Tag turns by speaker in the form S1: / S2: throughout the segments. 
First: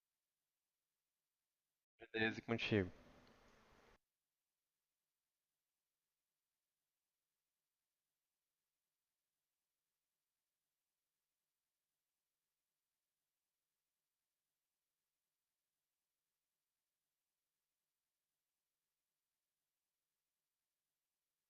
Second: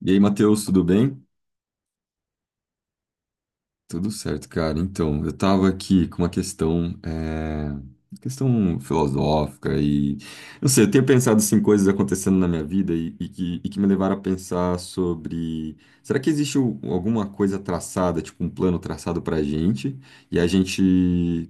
S1: E aí, Matheus, tudo bem?
S2: Beleza, e contigo.
S1: Tudo certo, cara. Então, eu tava aqui com uma questão, questão filosófica não sei, eu tenho pensado assim, coisas acontecendo na minha vida e que me levaram a pensar sobre, será que existe alguma coisa traçada, tipo um plano traçado pra gente.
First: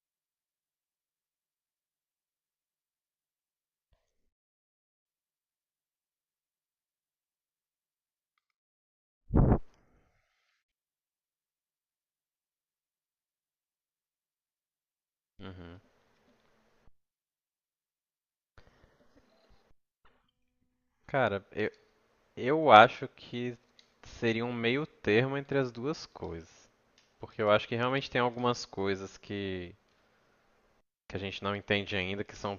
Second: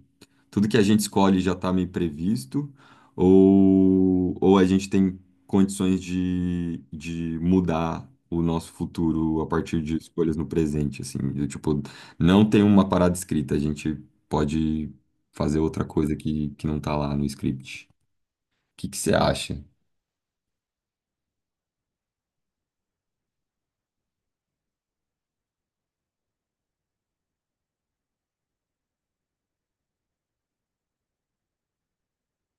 S1: Tudo que a gente escolhe já tá meio previsto ou a gente tem condições de mudar o nosso futuro a partir de escolhas no presente, assim, do tipo não tem uma parada escrita, a gente pode fazer
S2: Uhum.
S1: outra coisa que não tá lá no script. O que que você acha?
S2: Cara, eu acho que seria um meio termo entre as duas coisas. Porque eu acho que realmente tem algumas coisas que a gente não entende ainda, que são,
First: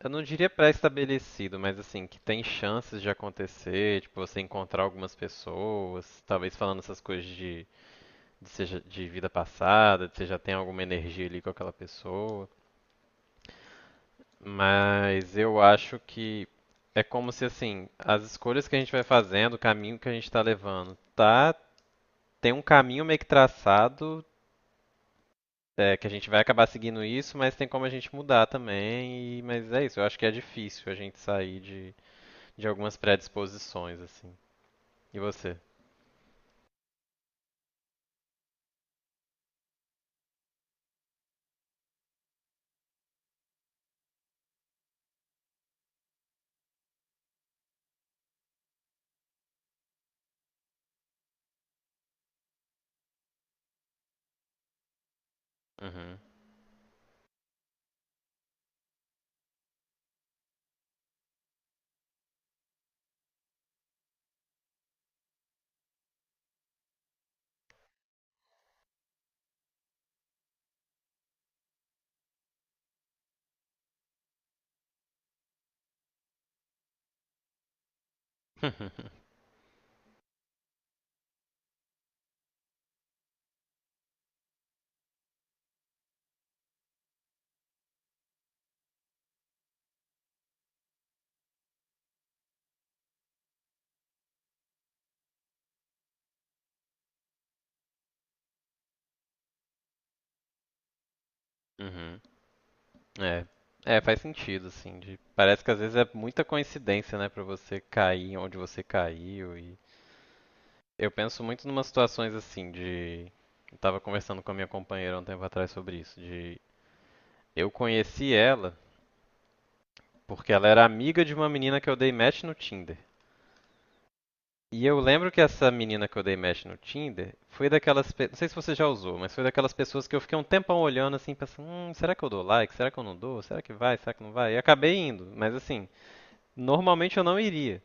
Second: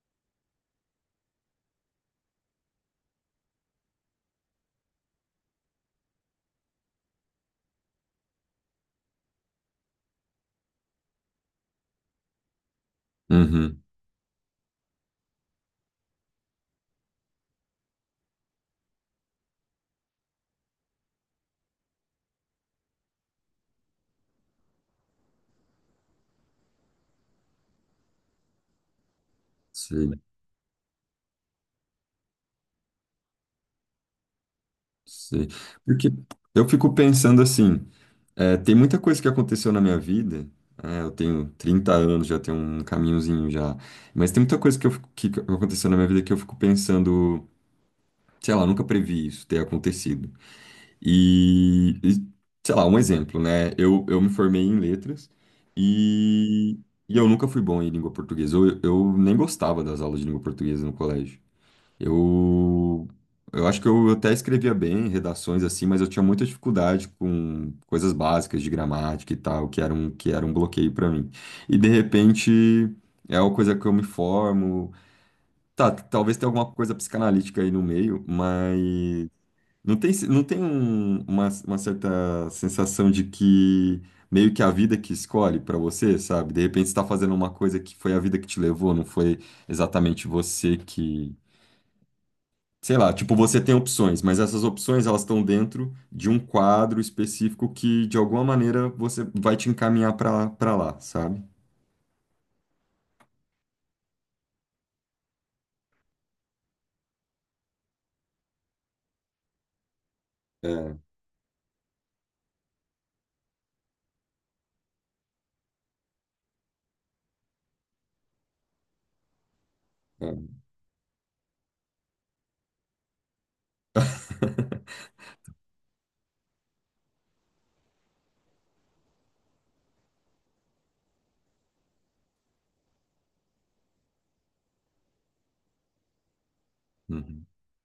S2: eu não diria pré-estabelecido, mas assim, que tem chances de acontecer, tipo, você encontrar algumas pessoas, talvez falando essas coisas seja, de vida passada, de você já tem alguma energia ali com aquela pessoa.
S1: Uhum,
S2: Mas eu acho que é como se assim, as escolhas que a gente vai fazendo, o caminho que a gente está levando, tá? Tem um caminho meio que traçado, que a gente vai acabar seguindo isso, mas tem como a gente mudar também. E, mas é isso, eu acho
S1: sei,
S2: que é difícil a gente sair de algumas predisposições, assim. E
S1: sei.
S2: você?
S1: Porque eu fico pensando assim, tem muita coisa que aconteceu na minha vida, eu tenho 30 anos, já tenho um caminhozinho já, mas tem muita coisa que, que aconteceu na minha vida que eu fico pensando, sei lá, nunca previ isso ter acontecido. E, e, sei lá, um exemplo, né? Eu me formei em letras
S2: Uhum.
S1: e, e eu nunca fui bom em língua portuguesa. Eu nem gostava das aulas de língua portuguesa no colégio. Eu, eu acho que eu até escrevia bem redações assim, mas eu tinha muita dificuldade com coisas básicas de gramática e tal, que era um bloqueio para mim. E de repente é uma coisa que eu me formo. Tá, talvez tenha alguma coisa psicanalítica aí no meio, mas. Não tem, não tem uma certa sensação de que meio que a vida que escolhe pra você, sabe? De repente você tá fazendo uma coisa que foi a vida que te levou, não foi exatamente você que. Sei lá, tipo, você tem opções, mas essas opções elas estão dentro de um quadro específico que de alguma maneira você vai te encaminhar pra para lá, sabe?
S2: Uhum. É. É, faz sentido, assim. Parece que às vezes é muita coincidência, né, pra você cair onde você caiu e
S1: É,
S2: eu penso muito numas situações assim de. Eu tava conversando com a minha companheira um tempo atrás sobre isso, de eu conheci ela
S1: é.
S2: porque ela era amiga de uma menina que eu dei match no Tinder. E eu lembro que essa menina que eu dei match no Tinder foi daquelas, não sei se você já usou, mas foi daquelas pessoas que eu fiquei um tempão olhando assim, pensando, será que eu dou like? Será que eu não dou? Será que vai? Será que não vai? E acabei indo, mas assim, normalmente eu não
S1: Uhum,
S2: iria.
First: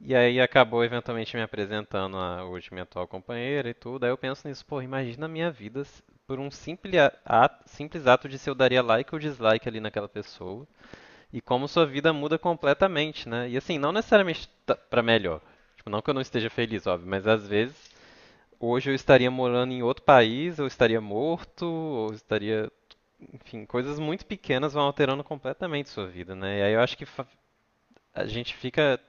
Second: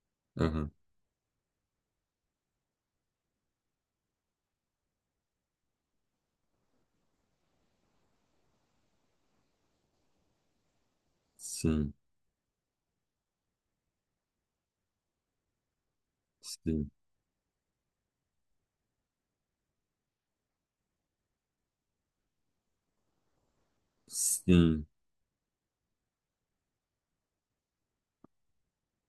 S2: E aí
S1: uhum.
S2: acabou eventualmente me apresentando a hoje minha atual companheira e tudo. Aí eu penso nisso, pô, imagina a minha vida por um simples ato de se eu daria like ou dislike ali naquela pessoa e como sua
S1: Sim,
S2: vida muda completamente, né? E assim, não necessariamente pra melhor. Tipo, não que eu não esteja feliz,
S1: sim,
S2: óbvio, mas às vezes hoje eu estaria morando em outro país, eu estaria morto, ou estaria, enfim, coisas muito pequenas vão
S1: sim,
S2: alterando completamente sua vida, né? E aí eu acho que a gente fica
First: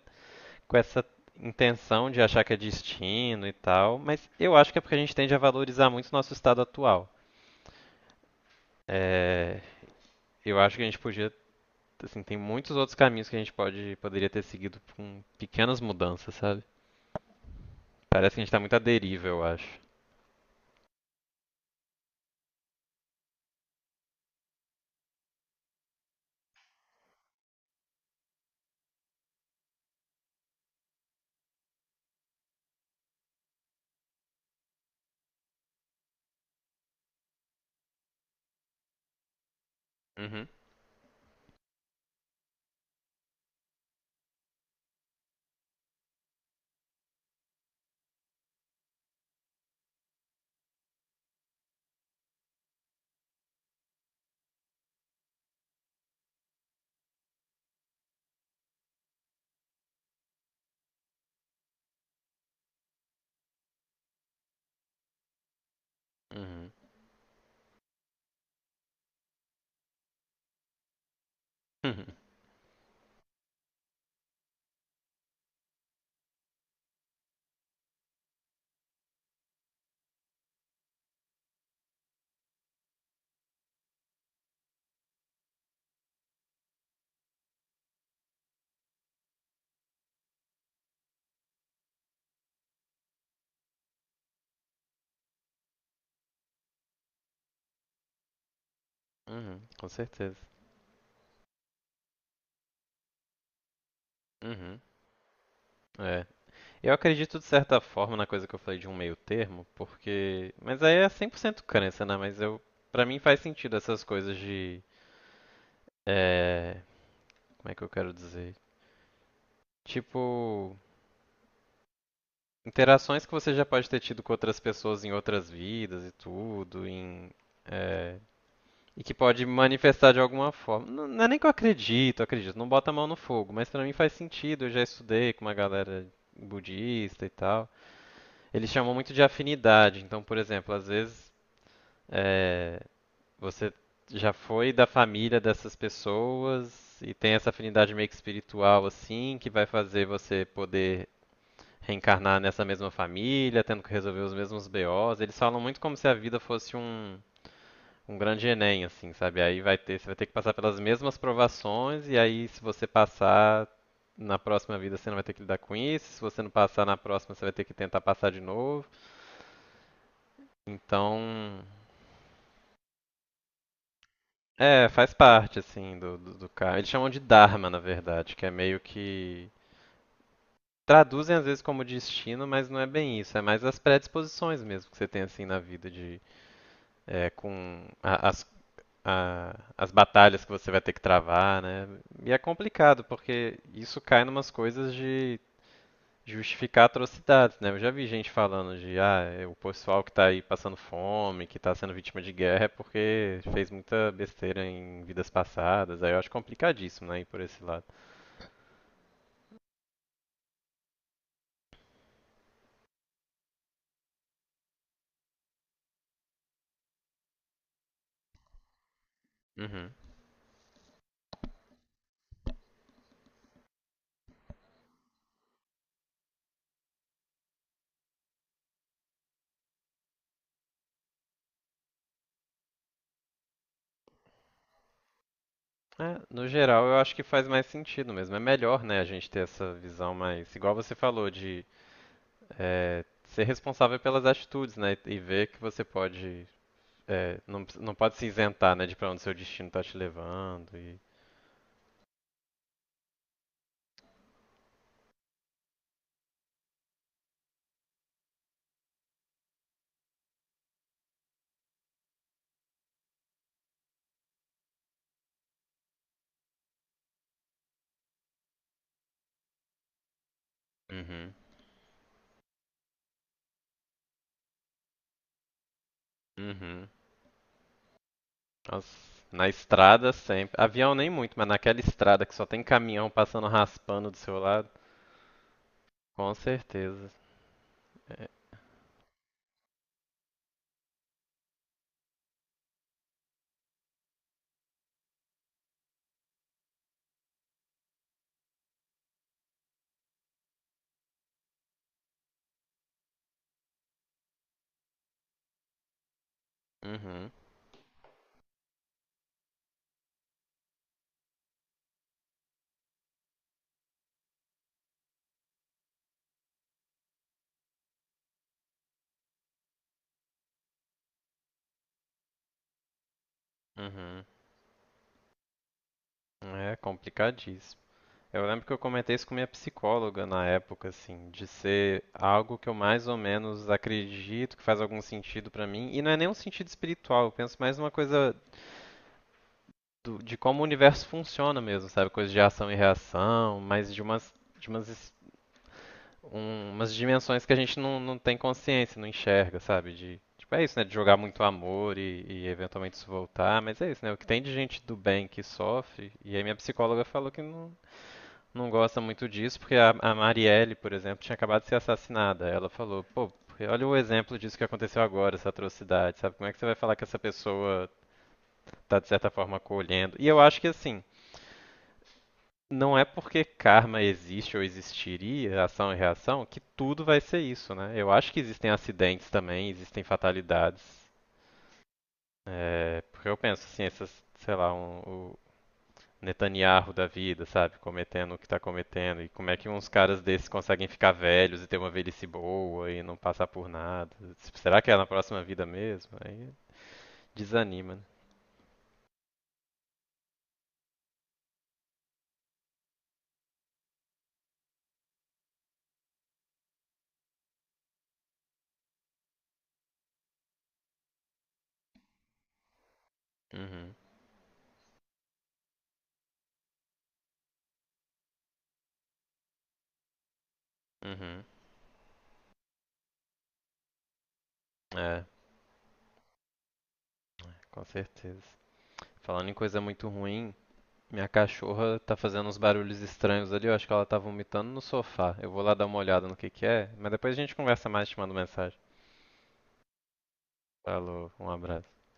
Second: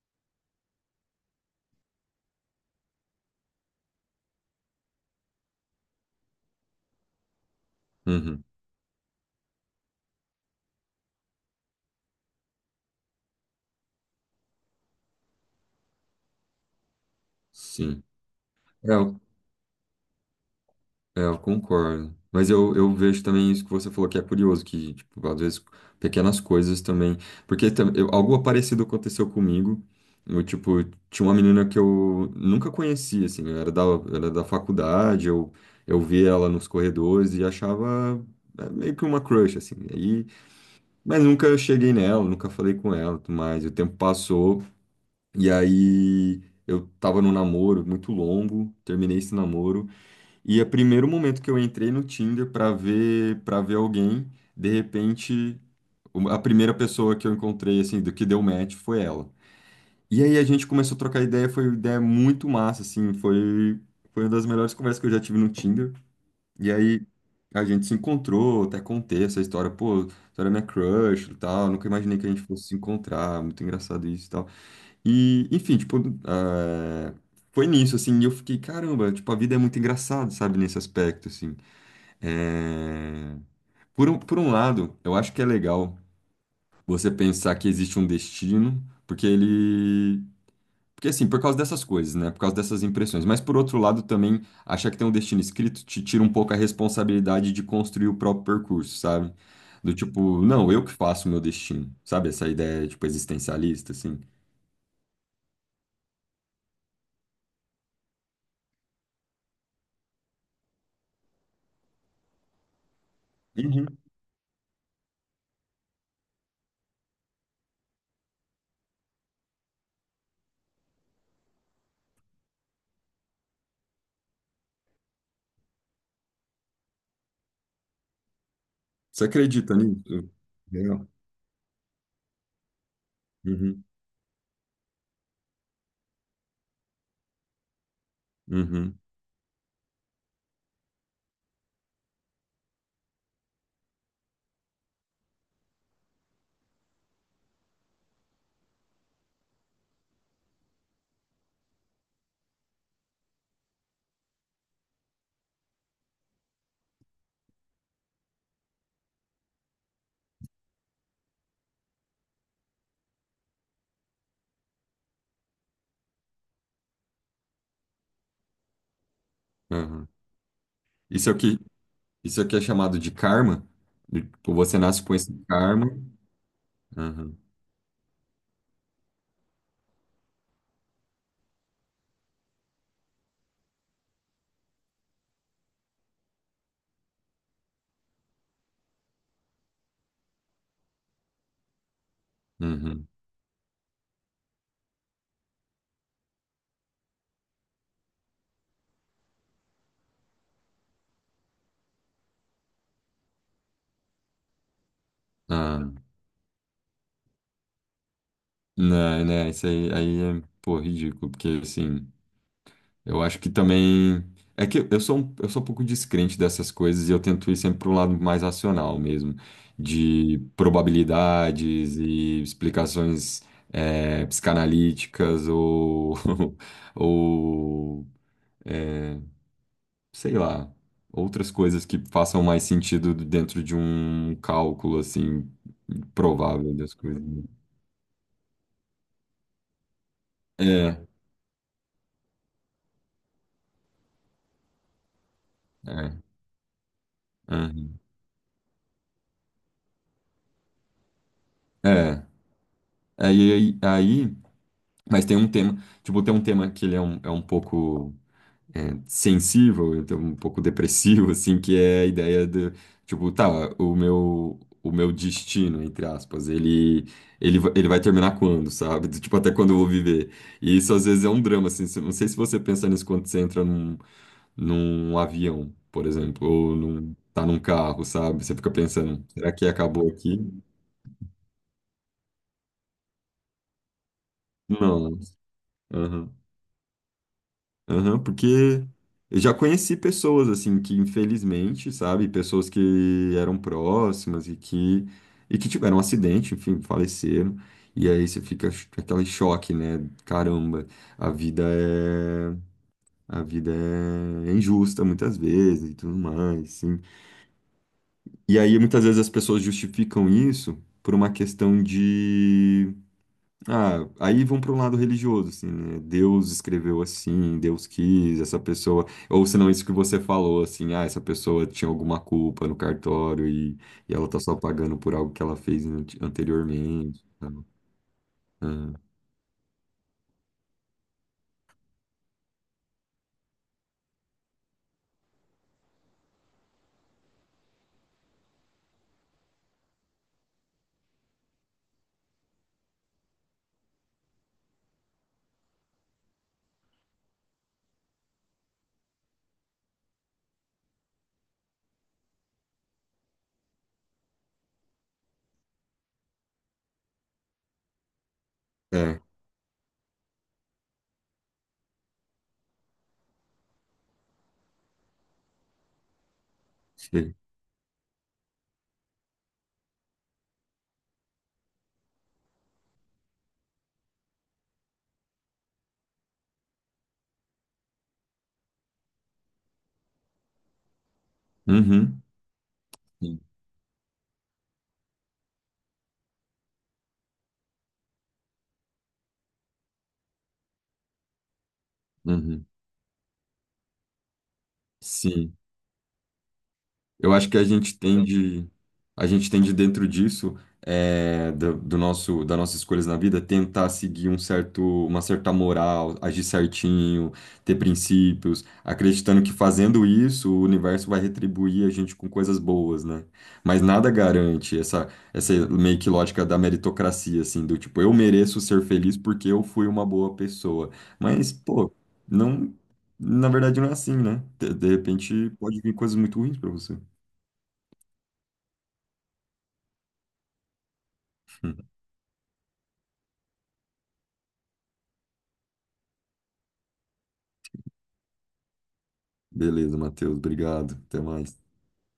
S2: com essa intenção de achar que é destino e tal, mas eu acho que é porque a gente tende a valorizar muito o nosso estado atual.
S1: uhum,
S2: É, eu acho que a gente podia, assim, tem muitos outros caminhos que a gente poderia ter seguido com pequenas mudanças, sabe?
S1: sim.
S2: Parece que a gente tá muito à
S1: É,
S2: deriva, eu acho.
S1: é, eu concordo. Mas eu vejo também isso que você falou, que é curioso, que, tipo, às vezes pequenas coisas também. Porque algo parecido aconteceu comigo. Eu, tipo, tinha uma menina que eu nunca conhecia, assim, era da faculdade, eu via ela nos corredores e achava meio que uma crush, assim. E aí,
S2: Uhum,
S1: mas nunca eu cheguei nela, nunca falei com ela, e tudo mais. O tempo passou e aí eu tava num namoro muito longo, terminei esse namoro. E é o primeiro momento que eu entrei no Tinder para ver alguém, de repente, a primeira pessoa que eu encontrei assim, do que deu match foi ela. E aí a gente começou a trocar ideia, foi uma ideia muito massa assim, foi uma das melhores conversas que eu já tive no Tinder. E
S2: uhum,
S1: aí a gente se encontrou, até contei essa história, pô, você era minha crush e tal, nunca
S2: uhum,
S1: imaginei que a gente fosse se encontrar, muito engraçado isso e tal. E, enfim, tipo, eh, foi nisso, assim, e eu fiquei, caramba, tipo, a vida é muito engraçada, sabe, nesse aspecto, assim. É, Por um lado, eu acho que é legal você pensar que existe um destino, porque ele. Porque assim, por causa dessas coisas, né? Por causa dessas impressões. Mas por outro lado, também achar que tem um destino escrito te tira um pouco a responsabilidade de construir o próprio percurso, sabe?
S2: uhum, com
S1: Do
S2: certeza.
S1: tipo, não, eu que faço o meu destino, sabe? Essa ideia, tipo, existencialista, assim.
S2: Uhum. É. Eu acredito de certa forma na coisa que eu falei de um meio termo, porque. Mas aí é 100% crença, né? Mas eu. Pra mim faz sentido
S1: Uhum.
S2: essas coisas de. É, como é que eu quero dizer? Tipo, interações que você já pode ter tido com outras pessoas em outras vidas e tudo, é, e que
S1: Você
S2: pode
S1: acredita
S2: manifestar de
S1: nisso?
S2: alguma forma.
S1: Legal.
S2: Não, não é nem que eu acredito, acredito, não bota a mão no fogo, mas pra
S1: Uhum,
S2: mim faz sentido, eu já estudei com uma galera budista e tal. Eles chamam
S1: uhum,
S2: muito de afinidade, então, por exemplo, às vezes é, você já foi da família dessas pessoas e tem essa afinidade meio que espiritual assim, que vai fazer você poder reencarnar nessa mesma família, tendo que resolver os mesmos BOs. Eles falam muito como se a vida fosse um, um grande Enem, assim, sabe? Aí vai ter, você vai ter que passar pelas mesmas provações, e aí se você passar na próxima vida você não vai ter que lidar com isso, se você não passar na próxima você vai ter que tentar passar de novo.
S1: uhum. Isso é o que,
S2: Então,
S1: Isso aqui é chamado de karma? Tipo, você
S2: é,
S1: nasce
S2: faz
S1: com esse
S2: parte,
S1: karma.
S2: assim, do karma. Eles chamam de
S1: Aham,
S2: Dharma, na verdade, que é meio que. Traduzem às vezes como destino, mas não é bem isso. É mais as predisposições mesmo que você tem assim na vida de é, com a- as batalhas que você vai ter que travar, né? E é complicado,
S1: uhum.
S2: porque isso cai numas coisas de justificar atrocidades, né? Eu já vi gente falando de, ah, é o pessoal que tá aí passando fome, que tá sendo vítima de guerra, é porque fez muita besteira em vidas
S1: Ah,
S2: passadas. Aí eu acho complicadíssimo, né, ir por esse lado.
S1: não, né, isso aí, aí é, pô, ridículo, porque assim, eu acho que também. É que eu sou um pouco descrente dessas coisas e eu tento ir sempre para um lado mais racional mesmo,
S2: Uhum.
S1: de probabilidades e explicações psicanalíticas ou, ou eh, sei lá, outras coisas que façam mais sentido dentro de um cálculo, assim,
S2: É, no
S1: provável
S2: geral,
S1: das
S2: eu acho
S1: coisas.
S2: que
S1: Né?
S2: faz mais sentido mesmo. É melhor, né, a gente ter essa visão mais, igual você
S1: É,
S2: falou, de é, ser responsável pelas atitudes, né? E ver que você
S1: é,
S2: pode, é, não, não
S1: uhum.
S2: pode se isentar, né, de pra onde seu destino tá te levando e...
S1: É. Aí, aí, aí- mas tem um tema, tipo, tem um tema que ele é um pouco. É, sensível, então um pouco depressivo, assim, que é a ideia do, tipo, tá, o meu destino, entre aspas, ele, ele vai terminar quando, sabe? Do tipo, até quando eu vou viver. E isso às vezes é
S2: Uhum,
S1: um drama, assim, não sei se você pensa nisso quando você entra num, num avião, por exemplo, ou
S2: uhum.
S1: num, tá num carro, sabe? Você fica
S2: Nossa,
S1: pensando,
S2: na
S1: será que acabou
S2: estrada
S1: aqui?
S2: sempre. Avião nem muito, mas naquela estrada que só tem caminhão passando raspando do seu lado,
S1: Não.
S2: com certeza.
S1: Aham,
S2: É,
S1: porque eu já conheci pessoas assim que infelizmente, sabe, pessoas que eram próximas e que tiveram um acidente, enfim, faleceram. E aí você fica aquele choque, né? Caramba, a vida é a vida é injusta muitas vezes e tudo mais, sim.
S2: uhum,
S1: E aí muitas vezes as pessoas justificam isso por uma questão, ah, aí vão para um lado religioso, assim, né? Deus escreveu assim, Deus quis, essa pessoa. Ou senão isso que você falou, assim, ah, essa pessoa tinha alguma culpa no cartório e
S2: uhum.
S1: ela tá só pagando por algo que ela fez
S2: É
S1: anteriormente. Tá?
S2: complicadíssimo. Eu lembro que eu
S1: Ah,
S2: comentei isso com minha psicóloga na época, assim, de ser algo que eu mais ou menos acredito que faz algum sentido pra mim. E não é nem um sentido espiritual, eu penso mais numa coisa de como o universo funciona mesmo, sabe? Coisa de ação e reação, mas de umas, de umas, es- umas dimensões que a gente não, não tem consciência, não enxerga, sabe? De, tipo, é isso, né? De jogar muito amor e eventualmente isso voltar, mas é isso, né? O que tem de gente do bem que sofre, e aí minha psicóloga falou que não, não gosta
S1: é,
S2: muito disso, porque a Marielle, por exemplo, tinha acabado de ser assassinada. Ela falou, pô, porque olha o exemplo disso que aconteceu agora, essa atrocidade, sabe? Como é que você vai falar que essa
S1: sei.
S2: pessoa tá, de certa forma, acolhendo? E eu acho que, assim, não é porque karma existe ou existiria, ação e reação, que tudo vai ser isso, né? Eu acho que existem acidentes também, existem fatalidades.
S1: Uhum.
S2: É, porque eu
S1: Sim.
S2: penso, assim, essas, sei lá, um, Netanyahu da vida, sabe? Cometendo o que tá cometendo. E como é que uns caras desses conseguem ficar velhos e ter uma velhice
S1: Uhum.
S2: boa e não passar por nada? Será que é na próxima
S1: Sim.
S2: vida mesmo? Aí
S1: Eu acho que
S2: desanima, né?
S1: a gente tende dentro disso, do, do nosso, das nossas escolhas na vida, tentar seguir um certo, uma certa moral, agir certinho, ter princípios, acreditando que fazendo isso, o universo vai retribuir a gente com coisas boas, né? Mas
S2: Uhum,
S1: nada garante essa, essa meio que lógica da meritocracia, assim, do tipo, eu mereço ser feliz porque eu fui uma boa pessoa.
S2: uhum.
S1: Mas, pô, não, na verdade não é assim, né? De
S2: É,
S1: repente pode vir coisas muito ruins pra você.
S2: com certeza. Falando em coisa muito ruim, minha cachorra tá fazendo uns barulhos estranhos ali. Eu acho que ela tá vomitando no sofá. Eu vou lá dar uma olhada no que é, mas depois a gente conversa mais te mando mensagem.
S1: Beleza, Matheus. Obrigado. Até
S2: Falou, um
S1: mais.
S2: abraço.